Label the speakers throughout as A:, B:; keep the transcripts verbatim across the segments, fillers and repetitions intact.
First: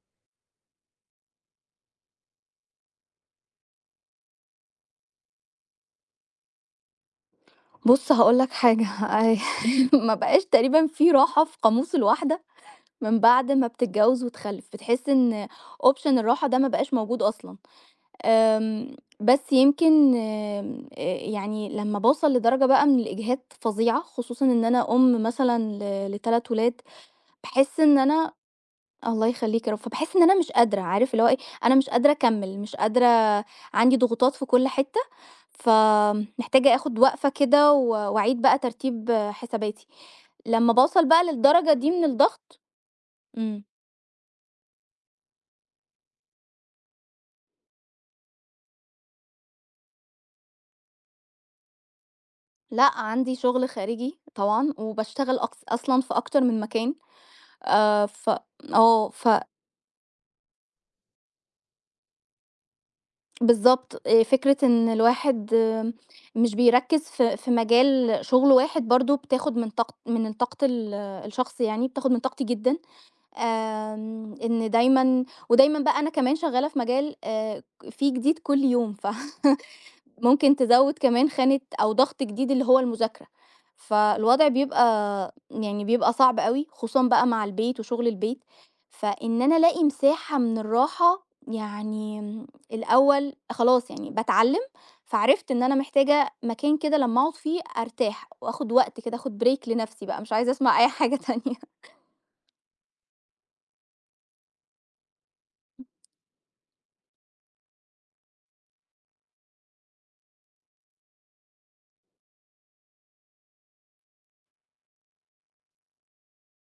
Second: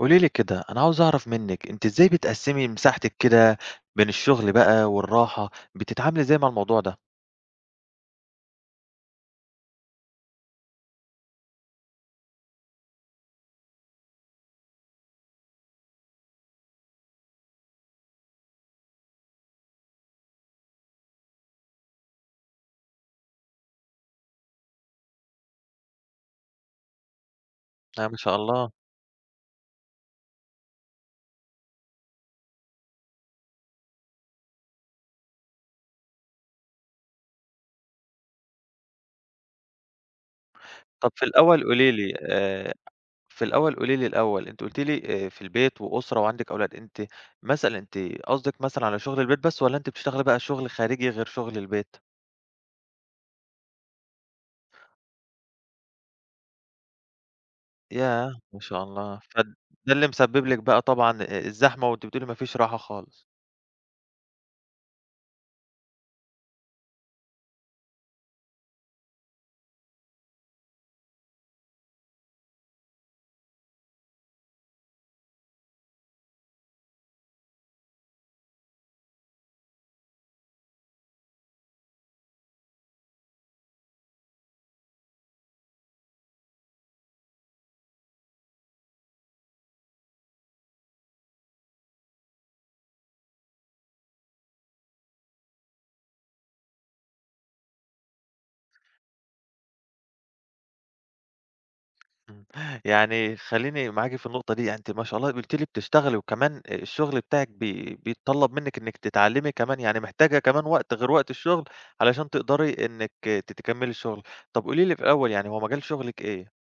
A: قولي لي كده، أنا عاوز أعرف منِّك أنتِ إزاي بتقسّمي مساحتِك كده بين الشغل بقى والراحة، بتتعاملي إزاي مع الموضوع ده؟
B: بُص، هاقول لك حاجة. آآ ما بقاش تقريبًا في راحة في قاموس الواحدة من بعد ما بتتجوز وتخلف، بتحس إن option الراحة ده ما بقاش موجود أصلًا، آمم، بس يمكن آمم، آآ يعني لمّا باوصل لدرجة بقى من الإجهاد فظيعة، خصوصًا إن أنا أم مثلًا ل ل3 ولاد، باحس إن
A: آه، ما
B: أنا
A: شاء الله.
B: الله يخليك يا رب، فباحس إن أنا مش قادرة، عارف اللي هو إيه، أنا مش قادرة أكمّل، مش قادرة. عندي ضغوطات في كل حتة. فمحتاجة آخد وقفة كده و وأعيد بقى ترتيب حساباتي. لمّا باوصل
A: طب
B: بقى
A: في الأول
B: للدرجة دي
A: قولي
B: من
A: لي
B: الضغط
A: آآ، في
B: إمم،
A: الأول قولي لي الأول، أنتِ قُلتِ لي آآ، في البيت وأسرة وعندِك أولاد، أنتِ مثلًا أنتِ قصدِك مثلًا على شغل البيت بس والّا أنتِ بتشتغلي بقى شغل خارجي غير شغل البيت؟
B: لأ عندي شغل خارجي طبعًا، وباشتغل أقص أصلًا في أكتر من مكان. آآ، ف
A: ياه! ما شاء
B: آه،
A: الله،
B: ف
A: فد ده اللي مسبب لِك بقى طبعًا آآ، الزحمة وأنتِ بتقولي ما فيش راحة خالص.
B: بالضبط. آآ، فكرة إن الواحد، آه، مش بيركّز في في مجال شغل واحد، برضه بتاخد من طاق من طاقة ال الشخص يعني، بتاخد من طاقتي جدًا. آمم، إن دايمًا ودايمًا بقى أنا كمان شغّالة في مجال آآ فيه جديد كل يوم، ف ممكن تزوّد كمان خانة أو ضغط جديد اللي هو المذاكرة، فالوضع بيبقى يعني بيبقى صعب أوي، خصوصًا بقى مع البيت وشغل البيت، فإن أنا ألاقي مساحة من الراحة يعني، امم، الأول خلاص يعني باتعلّم، فعرفت إن أنا محتاجة مكان كده لمّا أقعد فيه أرتاح وآخد وقت كده، آخد break لنفسي بقى، مش عايزة أسمع أي حاجة تانية.
A: إمم. يعني خلّيني معاكِ في النقطة دي، يعني أنتِ ما شاء الله قُلتِ لي بتشتغلي وكمان آآ الشغل بتاعِك بي بيتطلّب منِّك إنِّك تتعلّمي كمان، يعني محتاجة كمان وقت غير وقت الشغل علشان تقدري إنِّك ت تكمّلي الشغل. طب قولي لي في الأول يعني هو مجال شغلِك إيه؟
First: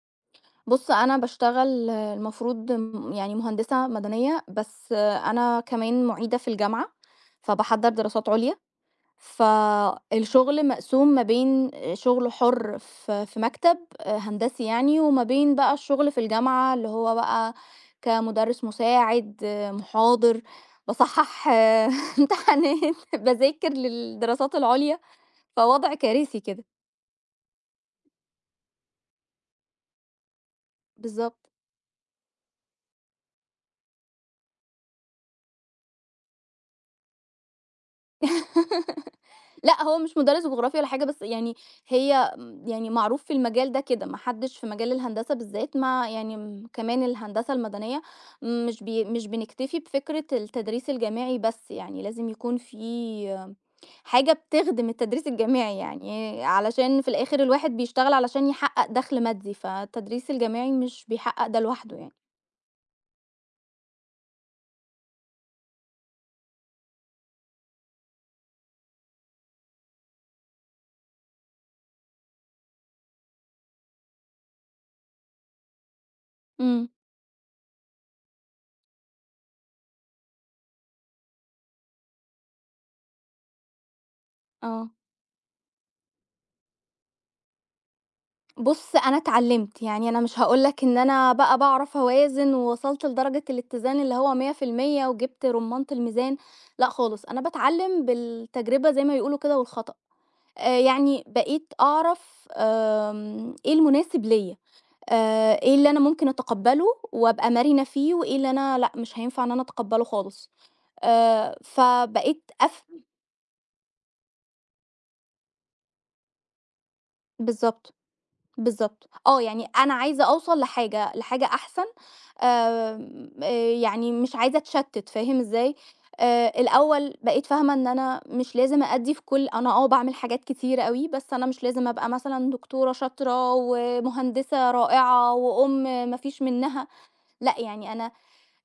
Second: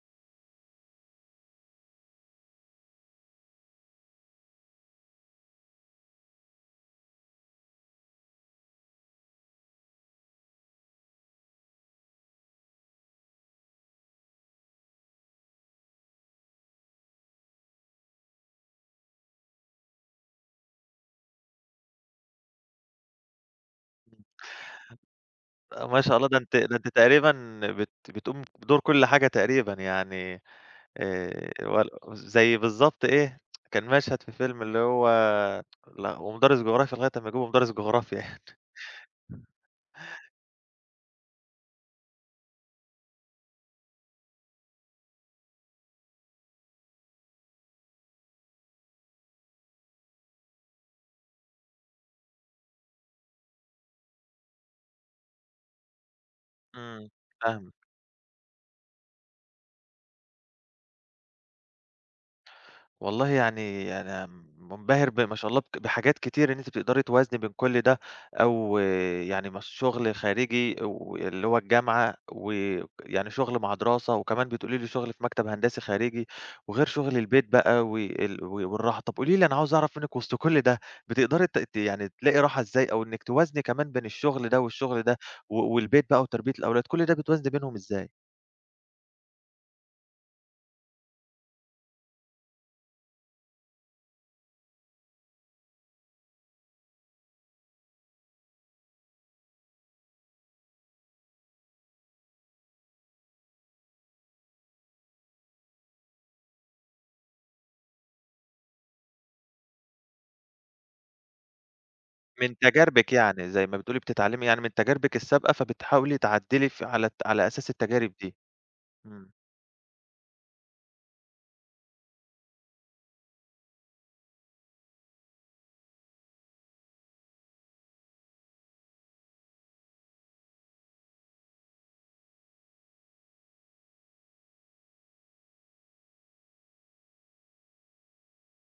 B: بُص، أنا باشتغل المفروض م يعني مهندسة مدنية، بس أنا كمان مُعيدة في الجامعة، فباحضّر دراسات عُليا، فالشغل مقسوم ما بين شغل حُر في في مكتب هندسي يعني، وما بين بقى الشغل في الجامعة اللي هو بقى كمُدرِّس مساعد، مُحاضر، باصحّح امتحانات، باذاكر للدراسات العُليا،
A: آآ
B: فوضع
A: ما شاء الله ده
B: كارثي
A: أنتِ
B: كده.
A: ده أنتِ تقريبًا بت بتقومي بدور كل حاجة تقريبًا يعني آآ
B: بالضبط.
A: ول زي بالضبط إيه، كان مشهد في فيلم اللي هو لا ومدرس جغرافيا لغاية أمّا يجيبوا مدرس جغرافيا يعني.
B: لأ، هو مش مدرس جغرافيا ولا حاجة، بس يعني هي م يعني معروف في المجال ده كده، ما حدش في مجال الهندسة بالذات، ما يعني م كمان الهندسة المدنية م- مش بي مش بنكتفي بفكرة التدريس الجامعي بس، يعني لازم يكون في حاجة بتخدم التدريس الجامعي يعني، علشان في
A: إمم.
B: الآخر الواحد
A: فاهمِك.
B: بيشتغل علشان يحقق دخل مادي، فالتدريس الجامعي مش بيحقق ده لوحده يعني.
A: والله يعني يعني أنا مُنبهر ب ما شاء الله بك بحاجات كتير إن أنتِ بتقدري توازني بين كل ده، أو آه، يعني مس شغل خارجي واللي هو الجامعة، ويعني شغل مع دراسة، وكمان بتقولي لي شغل في مكتب هندسي خارجي، وغير
B: إمم،
A: شغل البيت بقى وال و- والراحة. طب قولي لي أنا عاوز أعرف منِّك وسط كل ده بتقدري ت ت يعني تلاقي راحة إزاي، أو إنِّك توازني كمان بين الشغل ده
B: آه.
A: والشغل ده و والبيت بقى وتربية الأولاد، كل ده بتوازني بينهم إزاي؟
B: بُص، أنا اتعلّمت، يعني أنا مش هاقول لك إن أنا بقى باعرف أوازن ووصلت لدرجة الاتزان اللي هو مية في المية وجِبت رُمّانة الميزان، لأ خالص، أنا باتعلّم بالتجربة زي ما بيقولوا كده والخطأ، آآ يعني بقيت أعرف، آمم إيه المناسب ليّا، آآ إيه اللي أنا ممكن أتقبّله وأبقى مرنة فيه، وإيه اللي أنا لأ، مش هينفع إن أنا أتقبّله خالص. آآ فبقيت
A: من
B: أف
A: تجاربِك يعني، زي ما بتقولي بتتعلمي يعني من تجاربِك السابقة، فبتحاولي تعدّلي ف على على أساس
B: بالضبط.
A: التجارب دي.
B: بالضبط،
A: إمم،
B: آه، يعني أنا عايزة أوصل لحاجة لحاجة أحسن، آمم، آآ، يعني مش عايزة أتشتِّت فاهم إزاي؟ آآ، الأول بقيت فاهمة إن أنا مش لازم أأدّي في كل أنا آه، باعمل حاجات كتيرة أوي، بس أنا مش لازم أبقى مثلًا دكتورة شاطرة ومهندسة رائعة وأم ما فيش منّها، لأ، يعني أنا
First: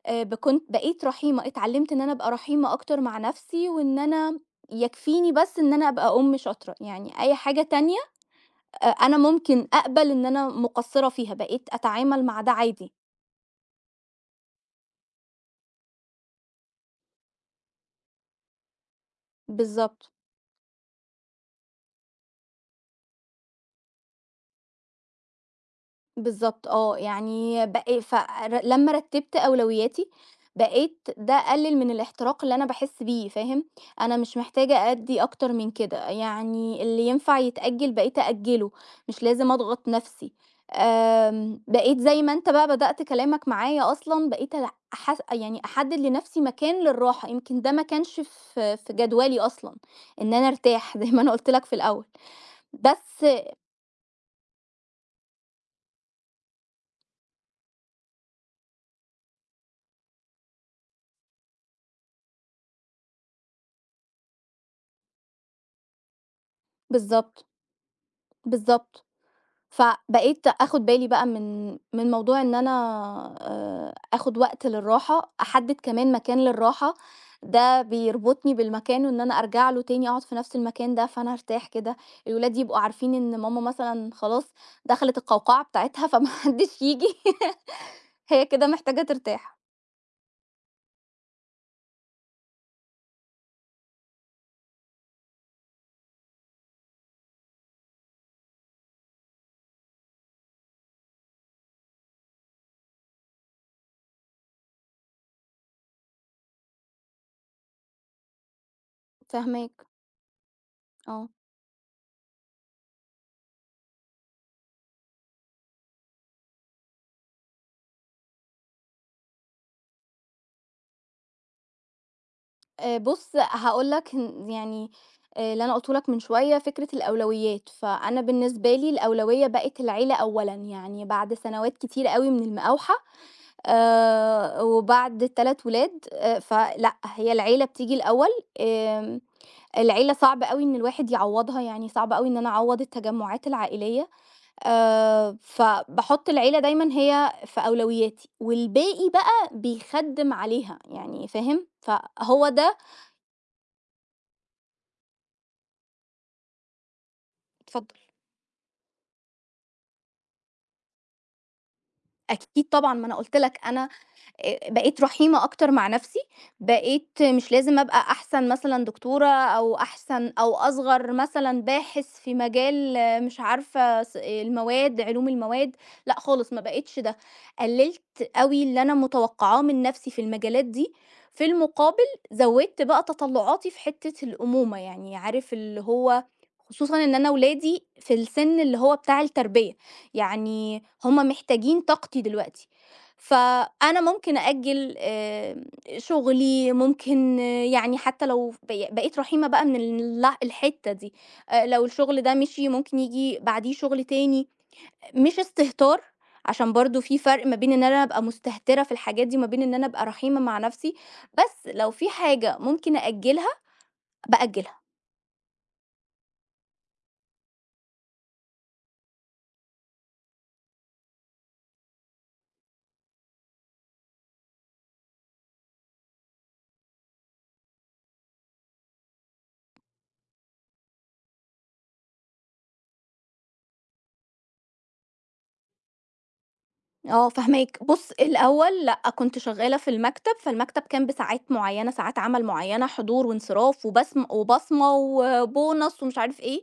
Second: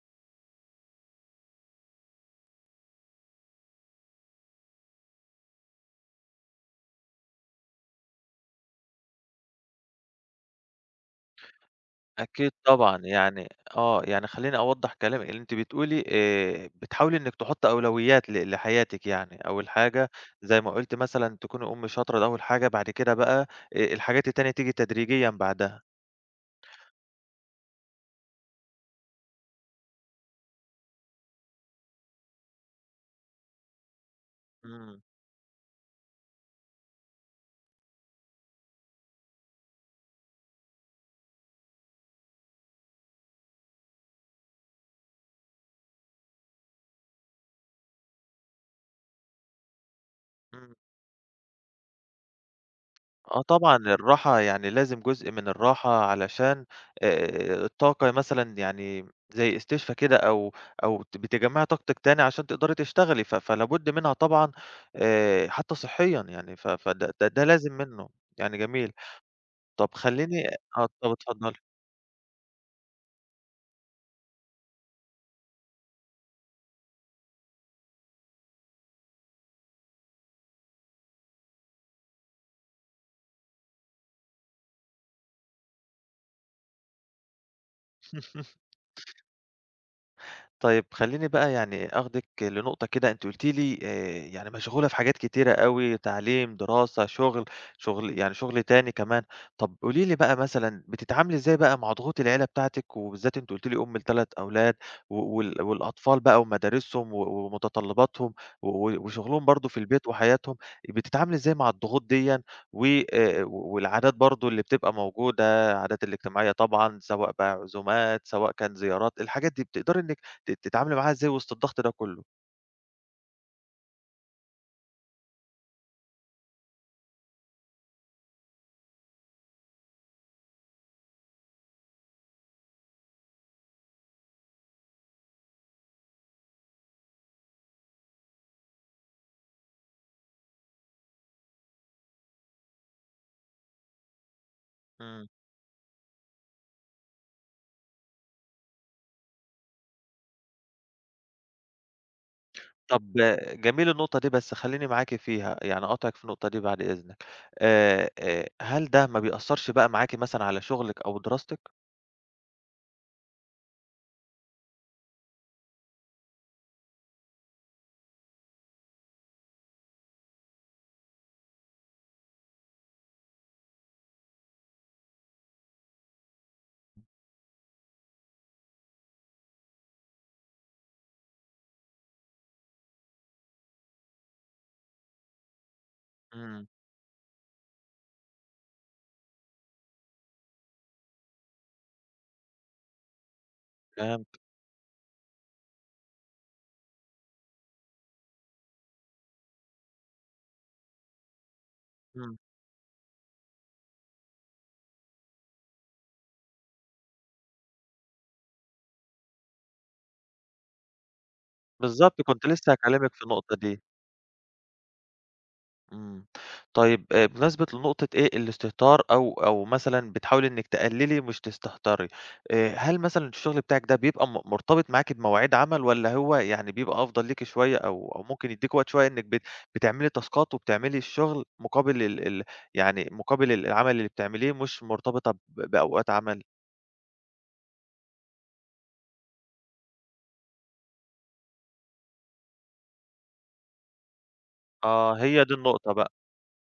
B: آآ، ب كنت بقيت رحيمة، اتعلّمت إن أنا أبقى رحيمة أكتر مع نَفْسي وإن أنا يكفيني بس إن أنا أبقى أم شاطرة، يعني أي حاجة تانية أ أنا ممكن أقبل إن أنا مقصرة فيها، بقيت أتعامل مع
A: أكيد
B: ده عادي.
A: طبعًا، يعني آه، يعني خلّيني أوضّح كلامِك، اللي أنتِ بتقولي آآ، بتحاولي إنِّك تحطّي أولويات ل لحياتِك يعني، أول حاجة
B: بالضبط.
A: زي ما قُلتِ مثلًا تكوني أم شاطرة ده أول حاجة، بعد كده بقى آآ، الحاجات التانية تيجي تدريجيًا بعدها.
B: بالضبط، آه، يعني بق ف ر لمّا رتّبت أولوياتي، بقيت ده قلِّل من الاحتراق اللي أنا باحس بيه، فاهم، أنا مش محتاجة
A: إمم،
B: أدّي أكتر من كده، يعني اللي ينفع يتأجّل بقيت أأجّله، مش لازم أضغط نَفْسي. آمم، بقيت زي ما أنت بقى بدأت كلامك معايا أصلًا، بقيت أل أحس، يعني أحدّد لنَفْسي مكان للراحة، يمكن ده ما كانش في في جدولي أصلًا، إن أنا
A: إمم.
B: أرتاح زي ما أنا قُلت لك في الأول، بس
A: آه طبعًا، الراحة يعني لازم جزء من الراحة علشان آآ الطاقة مثلًا يعني زي استشفا كده أو أو ت بتجمّعي طاقتِك تاني عشان تقدري تشتغلي، ف فلا بُد منها طبعًا آآ حتى صحيًا يعني، ف فده ده ده
B: بالضبط،
A: لازم منّه، يعني جميل.
B: بالضبط.
A: طَب
B: فبقيت
A: خلّيني
B: آخد
A: آه،
B: بالي
A: طَب
B: بقى
A: اتفضلي.
B: من من موضوع إن أنا آآ آخد وقت للراحة، أحدد كمان مكان للراحة، ده بيربطني بالمكان، وإن أنا أرجع له تاني أقعد في نفس المكان ده، فأنا هارتاح كده، الولاد يبقوا عارفين إن ماما مثلًا خلاص دخلت القوقعة بتاعتها فما حدش ييجي، هي كده محتاجة ترتاح.
A: طيب خلّيني بقى يعني آخدِك لنقطة كده أنتِ قُلتِ لي آآ يعني مشغولة في حاجات كتيرة أوي، تعليم، دراسة، شغل، شغل يعني شغل تاني كمان. طب قولي لي بقى مثلًا بتتعاملي إزاي بقى مع ضغوط العيلة بتاعتِك، وبالذات أنتِ قُلتِ لي أم لثلاث أولاد و وال والأطفال بقى ومدارسهم و ومتطلباتهم و و- وشغلهم برضه في
B: فاهماك،
A: البيت وحياتهم،
B: آه.
A: بتتعاملي إزاي مع الضغوط ديًا و آآ والعادات برضه اللي بتبقى موجودة، العادات الاجتماعية طبعًا سواء بقى عزومات، سواء كان زيارات، الحاجات دي بتقدري إنِّك ت تتعاملي معاها إزاي وسط الضغط ده كله؟
B: آآ بُص، هاقول لك إن يعني، آآ اللي أنا قُلته لك من شوية فكرة الأولويات، فأنا بالنسبة لي الأولوية بقت العيلة أولًا، يعني بعد سنوات كتيرة أوي من المقاوحة، آآ وبعد التلات ولاد، آآ فلأ، هي العيلة بتيجي الأول. آمم العيلة صعب أوي إن الواحد يعوّضها، يعني صعب أوي إن أنا أعوّض التجمعات العائلية،
A: إمم.
B: آآ فباحُط العيلة دايمًا هي في أولوياتي، والباقي بقى بيخدِّم عليها، يعني فاهم؟ فهو ده.
A: طب جميل النقطة دي، بس خلّيني معاكِ فيها، يعني أقاطعِك في النقطة دي بعد إذنك.
B: اتفضل.
A: آآ، آآ، هل ده ما بيأثّرش بقى معاكِ مثلًا على شغلِك أو دراستِك؟
B: أكيد طبعًا، ما أنا قُلت لك أنا آآ بقيت رحيمة أكتر مع نَفْسي، بقيت مش لازم أبقى أحسن مثلًا دكتورة، أو أحسن أو أصغر مثلًا باحث في مجال، آه، مش عارفة، ص المواد علوم المواد، لأ خالص، ما بقيتش ده، قلّلت أوي اللي أنا متوقعاه من نَفْسي في المجالات دي، في المقابل زوّدت بقى تطلُّعاتي في حتّة الأمومة، يعني عارف اللي هو،
A: إمم.
B: خصوصًا إن أنا ولادي في السِن اللي هو بتاع التربية، يعني هم محتاجين طاقتي دلوقتي، فأنا
A: فاهم
B: ممكن أأجّل آمم شُغلي، ممكن، آه، يعني حتّى لو بقي بقيت رحيمة بقى من الل الحتّة دي، آآ لو الشغل ده
A: إمم.
B: مشي ممكن ييجي بعديه شغل تاني، مش استهتار، عشان برضه في فرق ما بين إن أنا أبقى مستهترة في الحاجات دي، وما بين إن أنا أبقى رحيمة مع نَفْسي، بس لو في
A: بالضبط، كنت
B: حاجة
A: لسه
B: ممكن
A: هاكلّمِك في
B: أأجّلها،
A: النقطة دي.
B: بأجّلها.
A: إمم. طيب آآ بمناسبة لنقطة إيه، الاستهتار أو أو مثلًا بتحاولي إنِّك تقلّلي مش تستهتري، آآ هل مثلًا الشغل بتاعِك ده بيبقى م مرتبط معاكِ بمواعيد عمل والّا هو يعني بيبقى أفضل ليكِ شوية أو أو ممكن يدّيكِ وقت شوية إنِّك بت بتعملي تاسكات وبتعملي الشغل مقابل ال ال يعني مقابل ال العمل اللي بتعمليه مش مرتبطة ب بأوقات عمل؟
B: آه فاهماك. بُص، الأول لأ، كنت شغّالة في المكتب، فالمكتب كان بساعات معيّنة، ساعات عمل معيّنة، حضور وانصراف وبسم وبصمة
A: آه، هي دي النقطة
B: وبونص
A: بقى.
B: ومش عارف إيه،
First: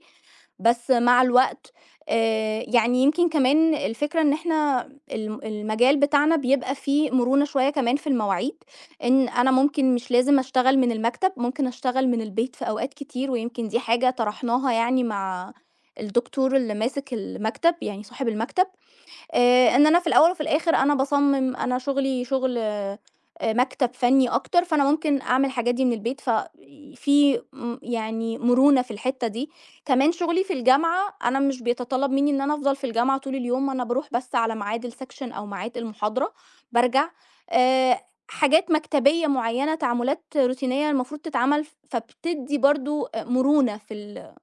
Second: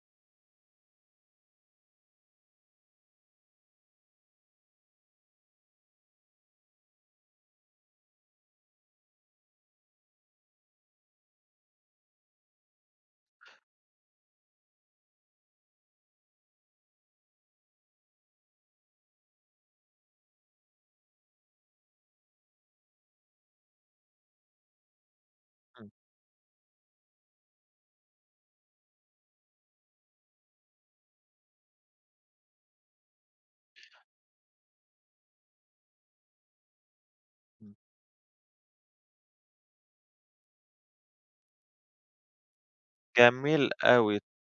B: بس مع الوقت آآ يعني يمكن كمان الفكرة إن إحنا الم المجال بتاعنا بيبقى فيه مرونة شوية كمان في المواعيد، إن أنا ممكن مش لازم أشتغل من المكتب، ممكن أشتغل من البيت في أوقات كتير، ويمكن دي حاجة طرحناها يعني مع الدكتور اللي ماسك المكتب، يعني صاحب المكتب. آآ إن أنا في الأول وفي الآخر أنا باصمم، أنا شغلي شغل، آآ مكتب فني أكتر، فأنا ممكن أعمل الحاجات دي
A: إمم،
B: من البيت، ف في م يعني مرونة في الحتّة دي. كمان شغلي في الجامعة، أنا مش بيتطلب منّي إن أنا أفضل في الجامعة طول اليوم، أنا باروح بس على ميعاد السكشن أو ميعاد المحاضرة بارجع.
A: إمم.
B: آآ حاجات مكتبية معيّنة، تعاملات روتينية المفروض تتعمل، فبتدّي برضه
A: جميل
B: مرونة في
A: أوي.
B: ال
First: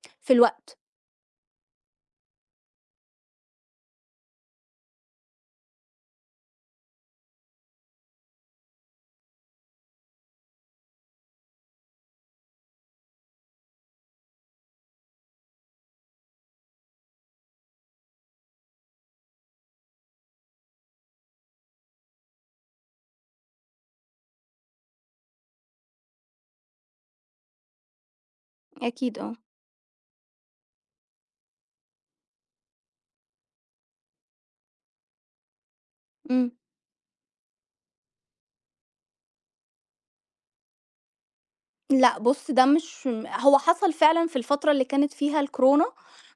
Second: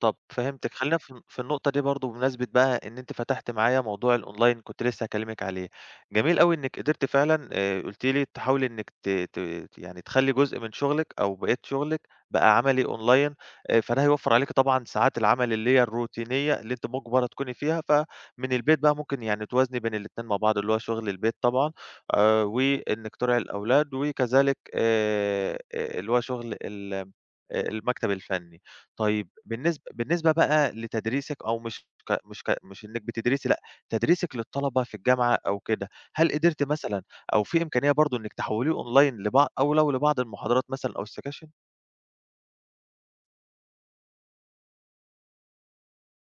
A: طب
B: في
A: فهمتِك،
B: الوقت.
A: خلّينا في في النقطة دي برضه بمناسبة بقى إن أنتِ فتحتِ معايا موضوع الOnline كنت لسه هاكلمِك عليه، جميل أوي إنِّك قدرتِ فعلًا آآ، قلتِ لي تحاولي إنِّك ت ت يعني تخلّي جزء من شغلِك أو بقية شغلِك بقى عملي Online آآ، فده هيوفّر عليكِ طبعًا ساعات العمل اللي هي الروتينية اللي أنتِ مُجبرة تكوني فيها، فمن البيت بقى ممكن يعني توازني بين الاتنين مع بعض، اللي هو شغل البيت طبعًا آآ، وإنِّك تراعي الأولاد وكذلك آآ، اللي هو شغل ال آآ المكتب الفني.
B: أكيد
A: طيب
B: آه.
A: بالنسب بالنسبة بقى لتدريسِك أو مش ك مش ك مش إنِّك بتدرسي لأ، تدريسِك للطلبة في الجامعة أو كده، هل
B: إمم.
A: قدرتِ مثلًا أو في إمكانية برضه إنِّك تحوّليه أونلاين لبع أو لو لبعض المحاضرات مثلًا أو السكاشن؟
B: لأ بُص، ده مش هو حصل فعلًا في الفترة اللي كانت فيها الكورونا،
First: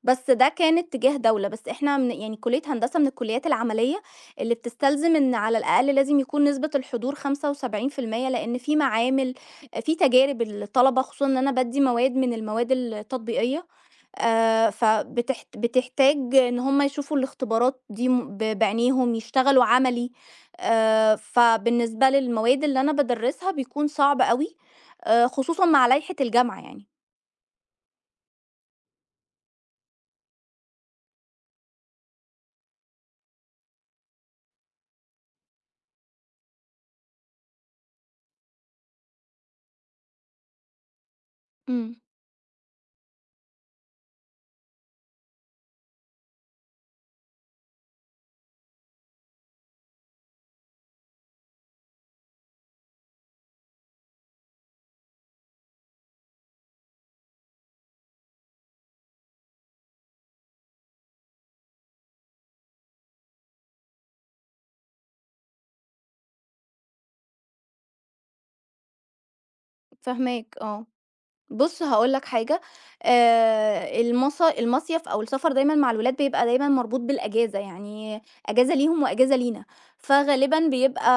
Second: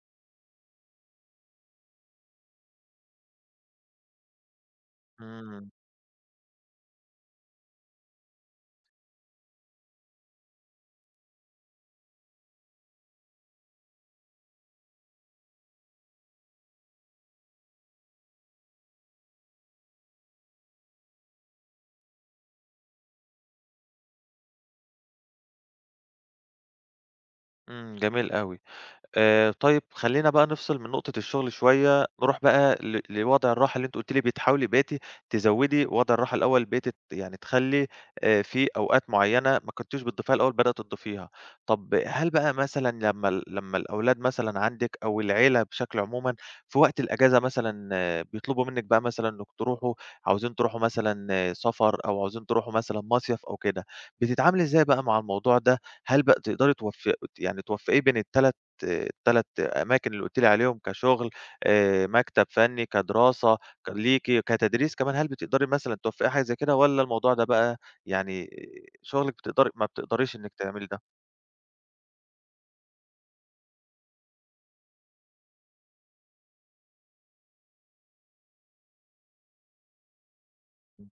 B: بس ده كان اتجاه دولة، بس إحنا من يعني كلية هندسة، من الكليات العملية اللي بتستلزم إن على
A: إمم،
B: الأقل لازم يكون نسبة الحضور خمسة وسبعين في المية لإن في معامل، في تجارب الطلبة، خصوصًا إن أنا بادّي مواد من المواد التطبيقية. آآ، فبتح بتحتاج إن هُم يشوفوا الاختبارات دي م ب بعينيهم، يشتغلوا عملي. آآ، فبالنسبة للمواد اللي أنا بادرسها بيكون صعب أوي، آآ، خصوصًا مع لائحة الجامعة يعني.
A: إمم، جميل أوي. آآ طيب خلّينا بقى نفصل من نقطة الشغل شوية، نروح بقى ل لوضع الراحة اللي أنتِ قُلتِ لي بتحاولي بقيتِ تزوّدي وضع الراحة الأول، بقيتِ ت يعني تخلّي آآ في أوقات معيّنة ما كنتيش بتضيفيها الأول بدأت تضيفيها. طب
B: إمم،
A: هل بقى مثلًا لمّا ال لمّا الأولاد مثلًا عندِك أو العيلة بشكل عمومًا في وقت الأجازة مثلًا آه، بيطلبوا منِّك بقى مثلًا إنّكم تروحوا عاوزين تروحوا مثلًا آه، سفر أو عاوزين تروحوا مثلًا مصيف أو كده، بتتعاملي إزاي بقى مع الموضوع ده؟ هل بقى تقدري توفّ يعني توفّقيه بين ال3 التلات أماكن اللي قُلتِ لي عليهم كشغل، آآ مكتب فني، كدراسة ك ليكِ، كتدريس كمان، هل بتقدري مثلًا توفّقي حاجة زي كده والّا الموضوع ده بقى يعني شغلِك بتقدري ما بتقدريش إنِّك
B: فاهماك،
A: تعملي
B: آه.
A: ده؟
B: بُص هاقول لك حاجة، آآ المص المصيف أو السفر دايمًا مع الولاد بيبقى دايمًا مربوط بالأجازة، يعني أجازة ليهم وأجازة لينا، فغالبًا
A: إمم.
B: بيبقى،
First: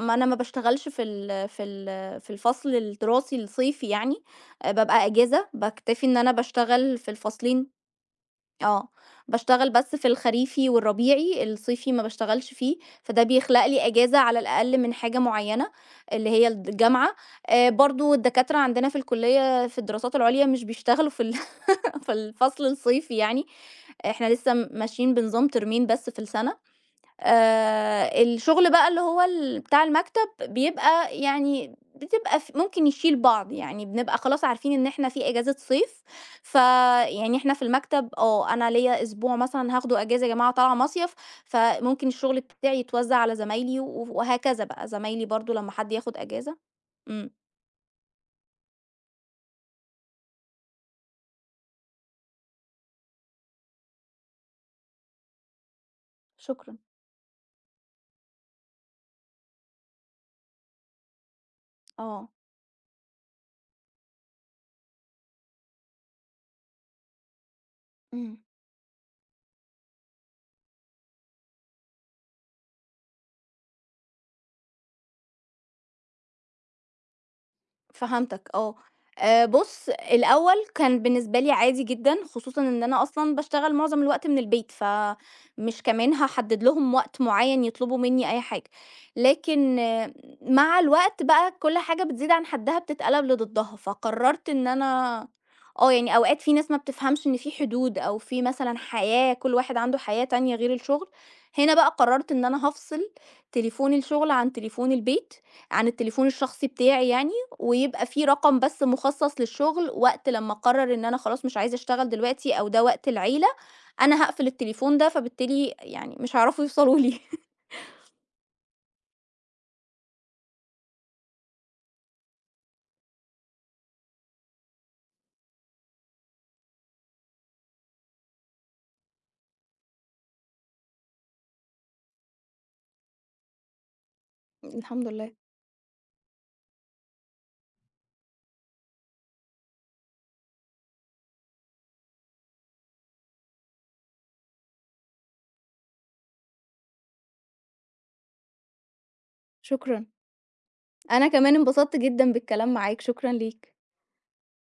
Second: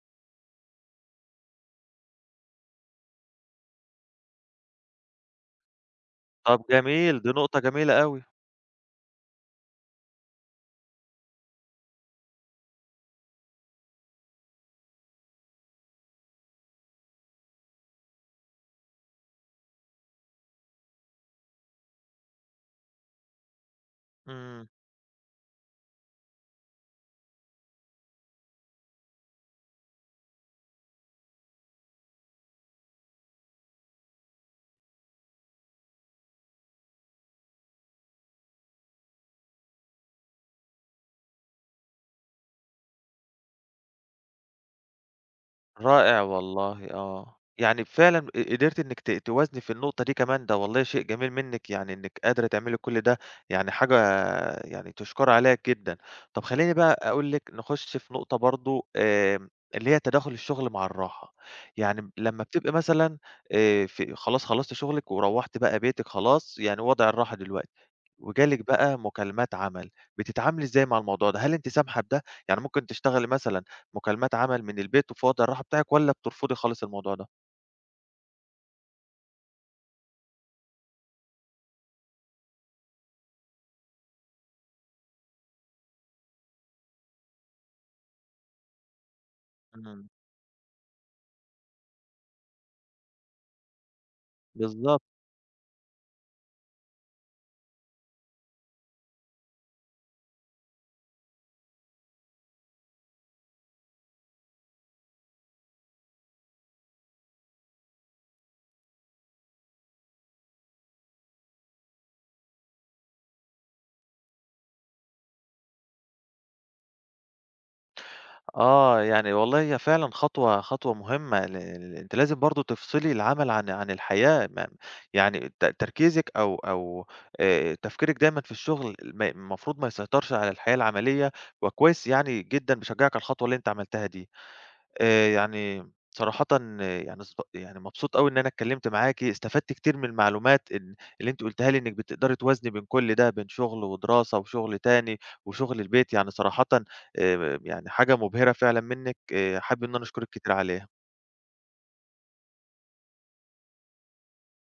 B: ما أنا ما باشتغلش في ال في ال في الفصل الدراسي الصيفي يعني، بابقى أجازة، باكتفي إن أنا
A: طب
B: باشتغل في
A: جميل، دي نقطة
B: الفصلين.
A: جميلة أوي.
B: آه، باشتغل بس في الخريفي والربيعي، الصيفي ما باشتغلش فيه، فده بيخلق لي إجازة على الأقل من حاجة معيّنة اللي هي الد الجامعة، آآ برضه الدكاترة عندنا في الكلية في الدراسات العُليا مش بيشتغلوا في ال في الفصل الصيفي يعني، إحنا لسه
A: إمم.
B: م ماشيين بنظام ترمين بس في السنة. آآ الشغل بقى اللي هو ال بتاع المكتب، بيبقى يعني بتبقى ف ممكن يشيل بعض، يعني بنبقى خلاص عارفين إن إحنا في إجازة صيف، فيعني إحنا في المكتب، آه، أنا ليّا أسبوع مثلًا هاخده إجازة يا جماعة طالعة مصيف، فممكن الشغل بتاعي يتوزّع على زمايلي و وهكذا بقى، زمايلي برضه لمّا حد ياخد
A: رائع
B: إجازة.
A: والله
B: إمم،
A: آه. يعني فعلًا ق قدرتِ إنِّك ت توازني في النقطة دي كمان، ده والله شيء جميل منِّك يعني إنِّك قادرة تعملي كل ده، يعني حاجة يعني تُشكَر عليها جدًا. طب خلّيني
B: شكرًا،
A: بقى أقول لِك نخُش في نقطة برضه آمم، اللي هي تداخُل الشُغل مع الراحة. يعني
B: آه،
A: لمّا بتبقى مثلًا آآ، في خلاص خلّصتِ شُغلِك وروّحتِ بقى بيتِك خلاص، يعني وضع الراحة دلوقتي.
B: إمم.
A: وجالِك بقى مكالمات عمل، بتتعاملي إزاي مع الموضوع ده؟ هل أنتِ سامحة بده؟ يعني ممكن تشتغلي مثلًا مكالمات عمل من البيت وفي وضع الراحة بتاعِك والّا بترفضي خالص الموضوع ده؟
B: فهمتك آه. آآ بُص، الأول كان بالنسبة لي عادي جدًا، خصوصًا إن أنا أصلًا باشتغل معظم الوقت من البيت، فمش كمان هاحدد لهم وقت معيّن يطلبوا منّي أي حاجة. لكن
A: إمم،
B: آه، مع الوقت بقى كل حاجة بتزيد عن حدّها بتتقلب لضدها، فقررت إن
A: بالضبط.
B: أنا آه، يعني أوقات في ناس ما بتفهمش إن في حدود، أو في مثلًا حياة، كل واحد عنده حياة تانية غير الشغل. هنا بقى قررت إن أنا هافصل تليفون الشغل عن تليفون البيت، عن التليفون الشخصي بتاعي يعني. ويبقى في رقم بس مخصص للشغل، وقت لمّا أقرر إن أنا خلاص مش عايزة أشتغل دلوقتي، أو ده وقت العيلة، أنا هاقفل التليفون ده، فبالتالي يعني مش هيعرفوا يوصلوا لي.
A: آه، يعني والله هي فعلًا خطوة خطوة مهمة ل ل أنتِ لازم برضه تفصلي العمل عن عن الحياة، ما يعني ت تركيزِك أو أو آآ، تفكيرِك دايمًا في الشغل ما المفروض ما يسيطرش على الحياة العملية، وكويس يعني جدًا باشجعِك على الخطوة اللي أنتِ عملتيها دي.
B: الحمد
A: آآ
B: لله،
A: يعني صراحةً آه، يعني ص يعني مبسوط أوي إن أنا اتكلّمت معاكِ، استفدت كتير من المعلومات ال اللي أنتِ قُلتيها لي إنِّك بتقدري توازني بين كل ده، بين شغل ودراسة وشغل تاني وشغل البيت، يعني صراحةً آآ يعني حاجة مبهرة فعلًا منِّك، آآ حابب إن أنا
B: شكرًا،
A: أشكرِك كتير عليها.
B: أنا كمان انبسطت جدًا بالكلام معاك، شكرًا ليك.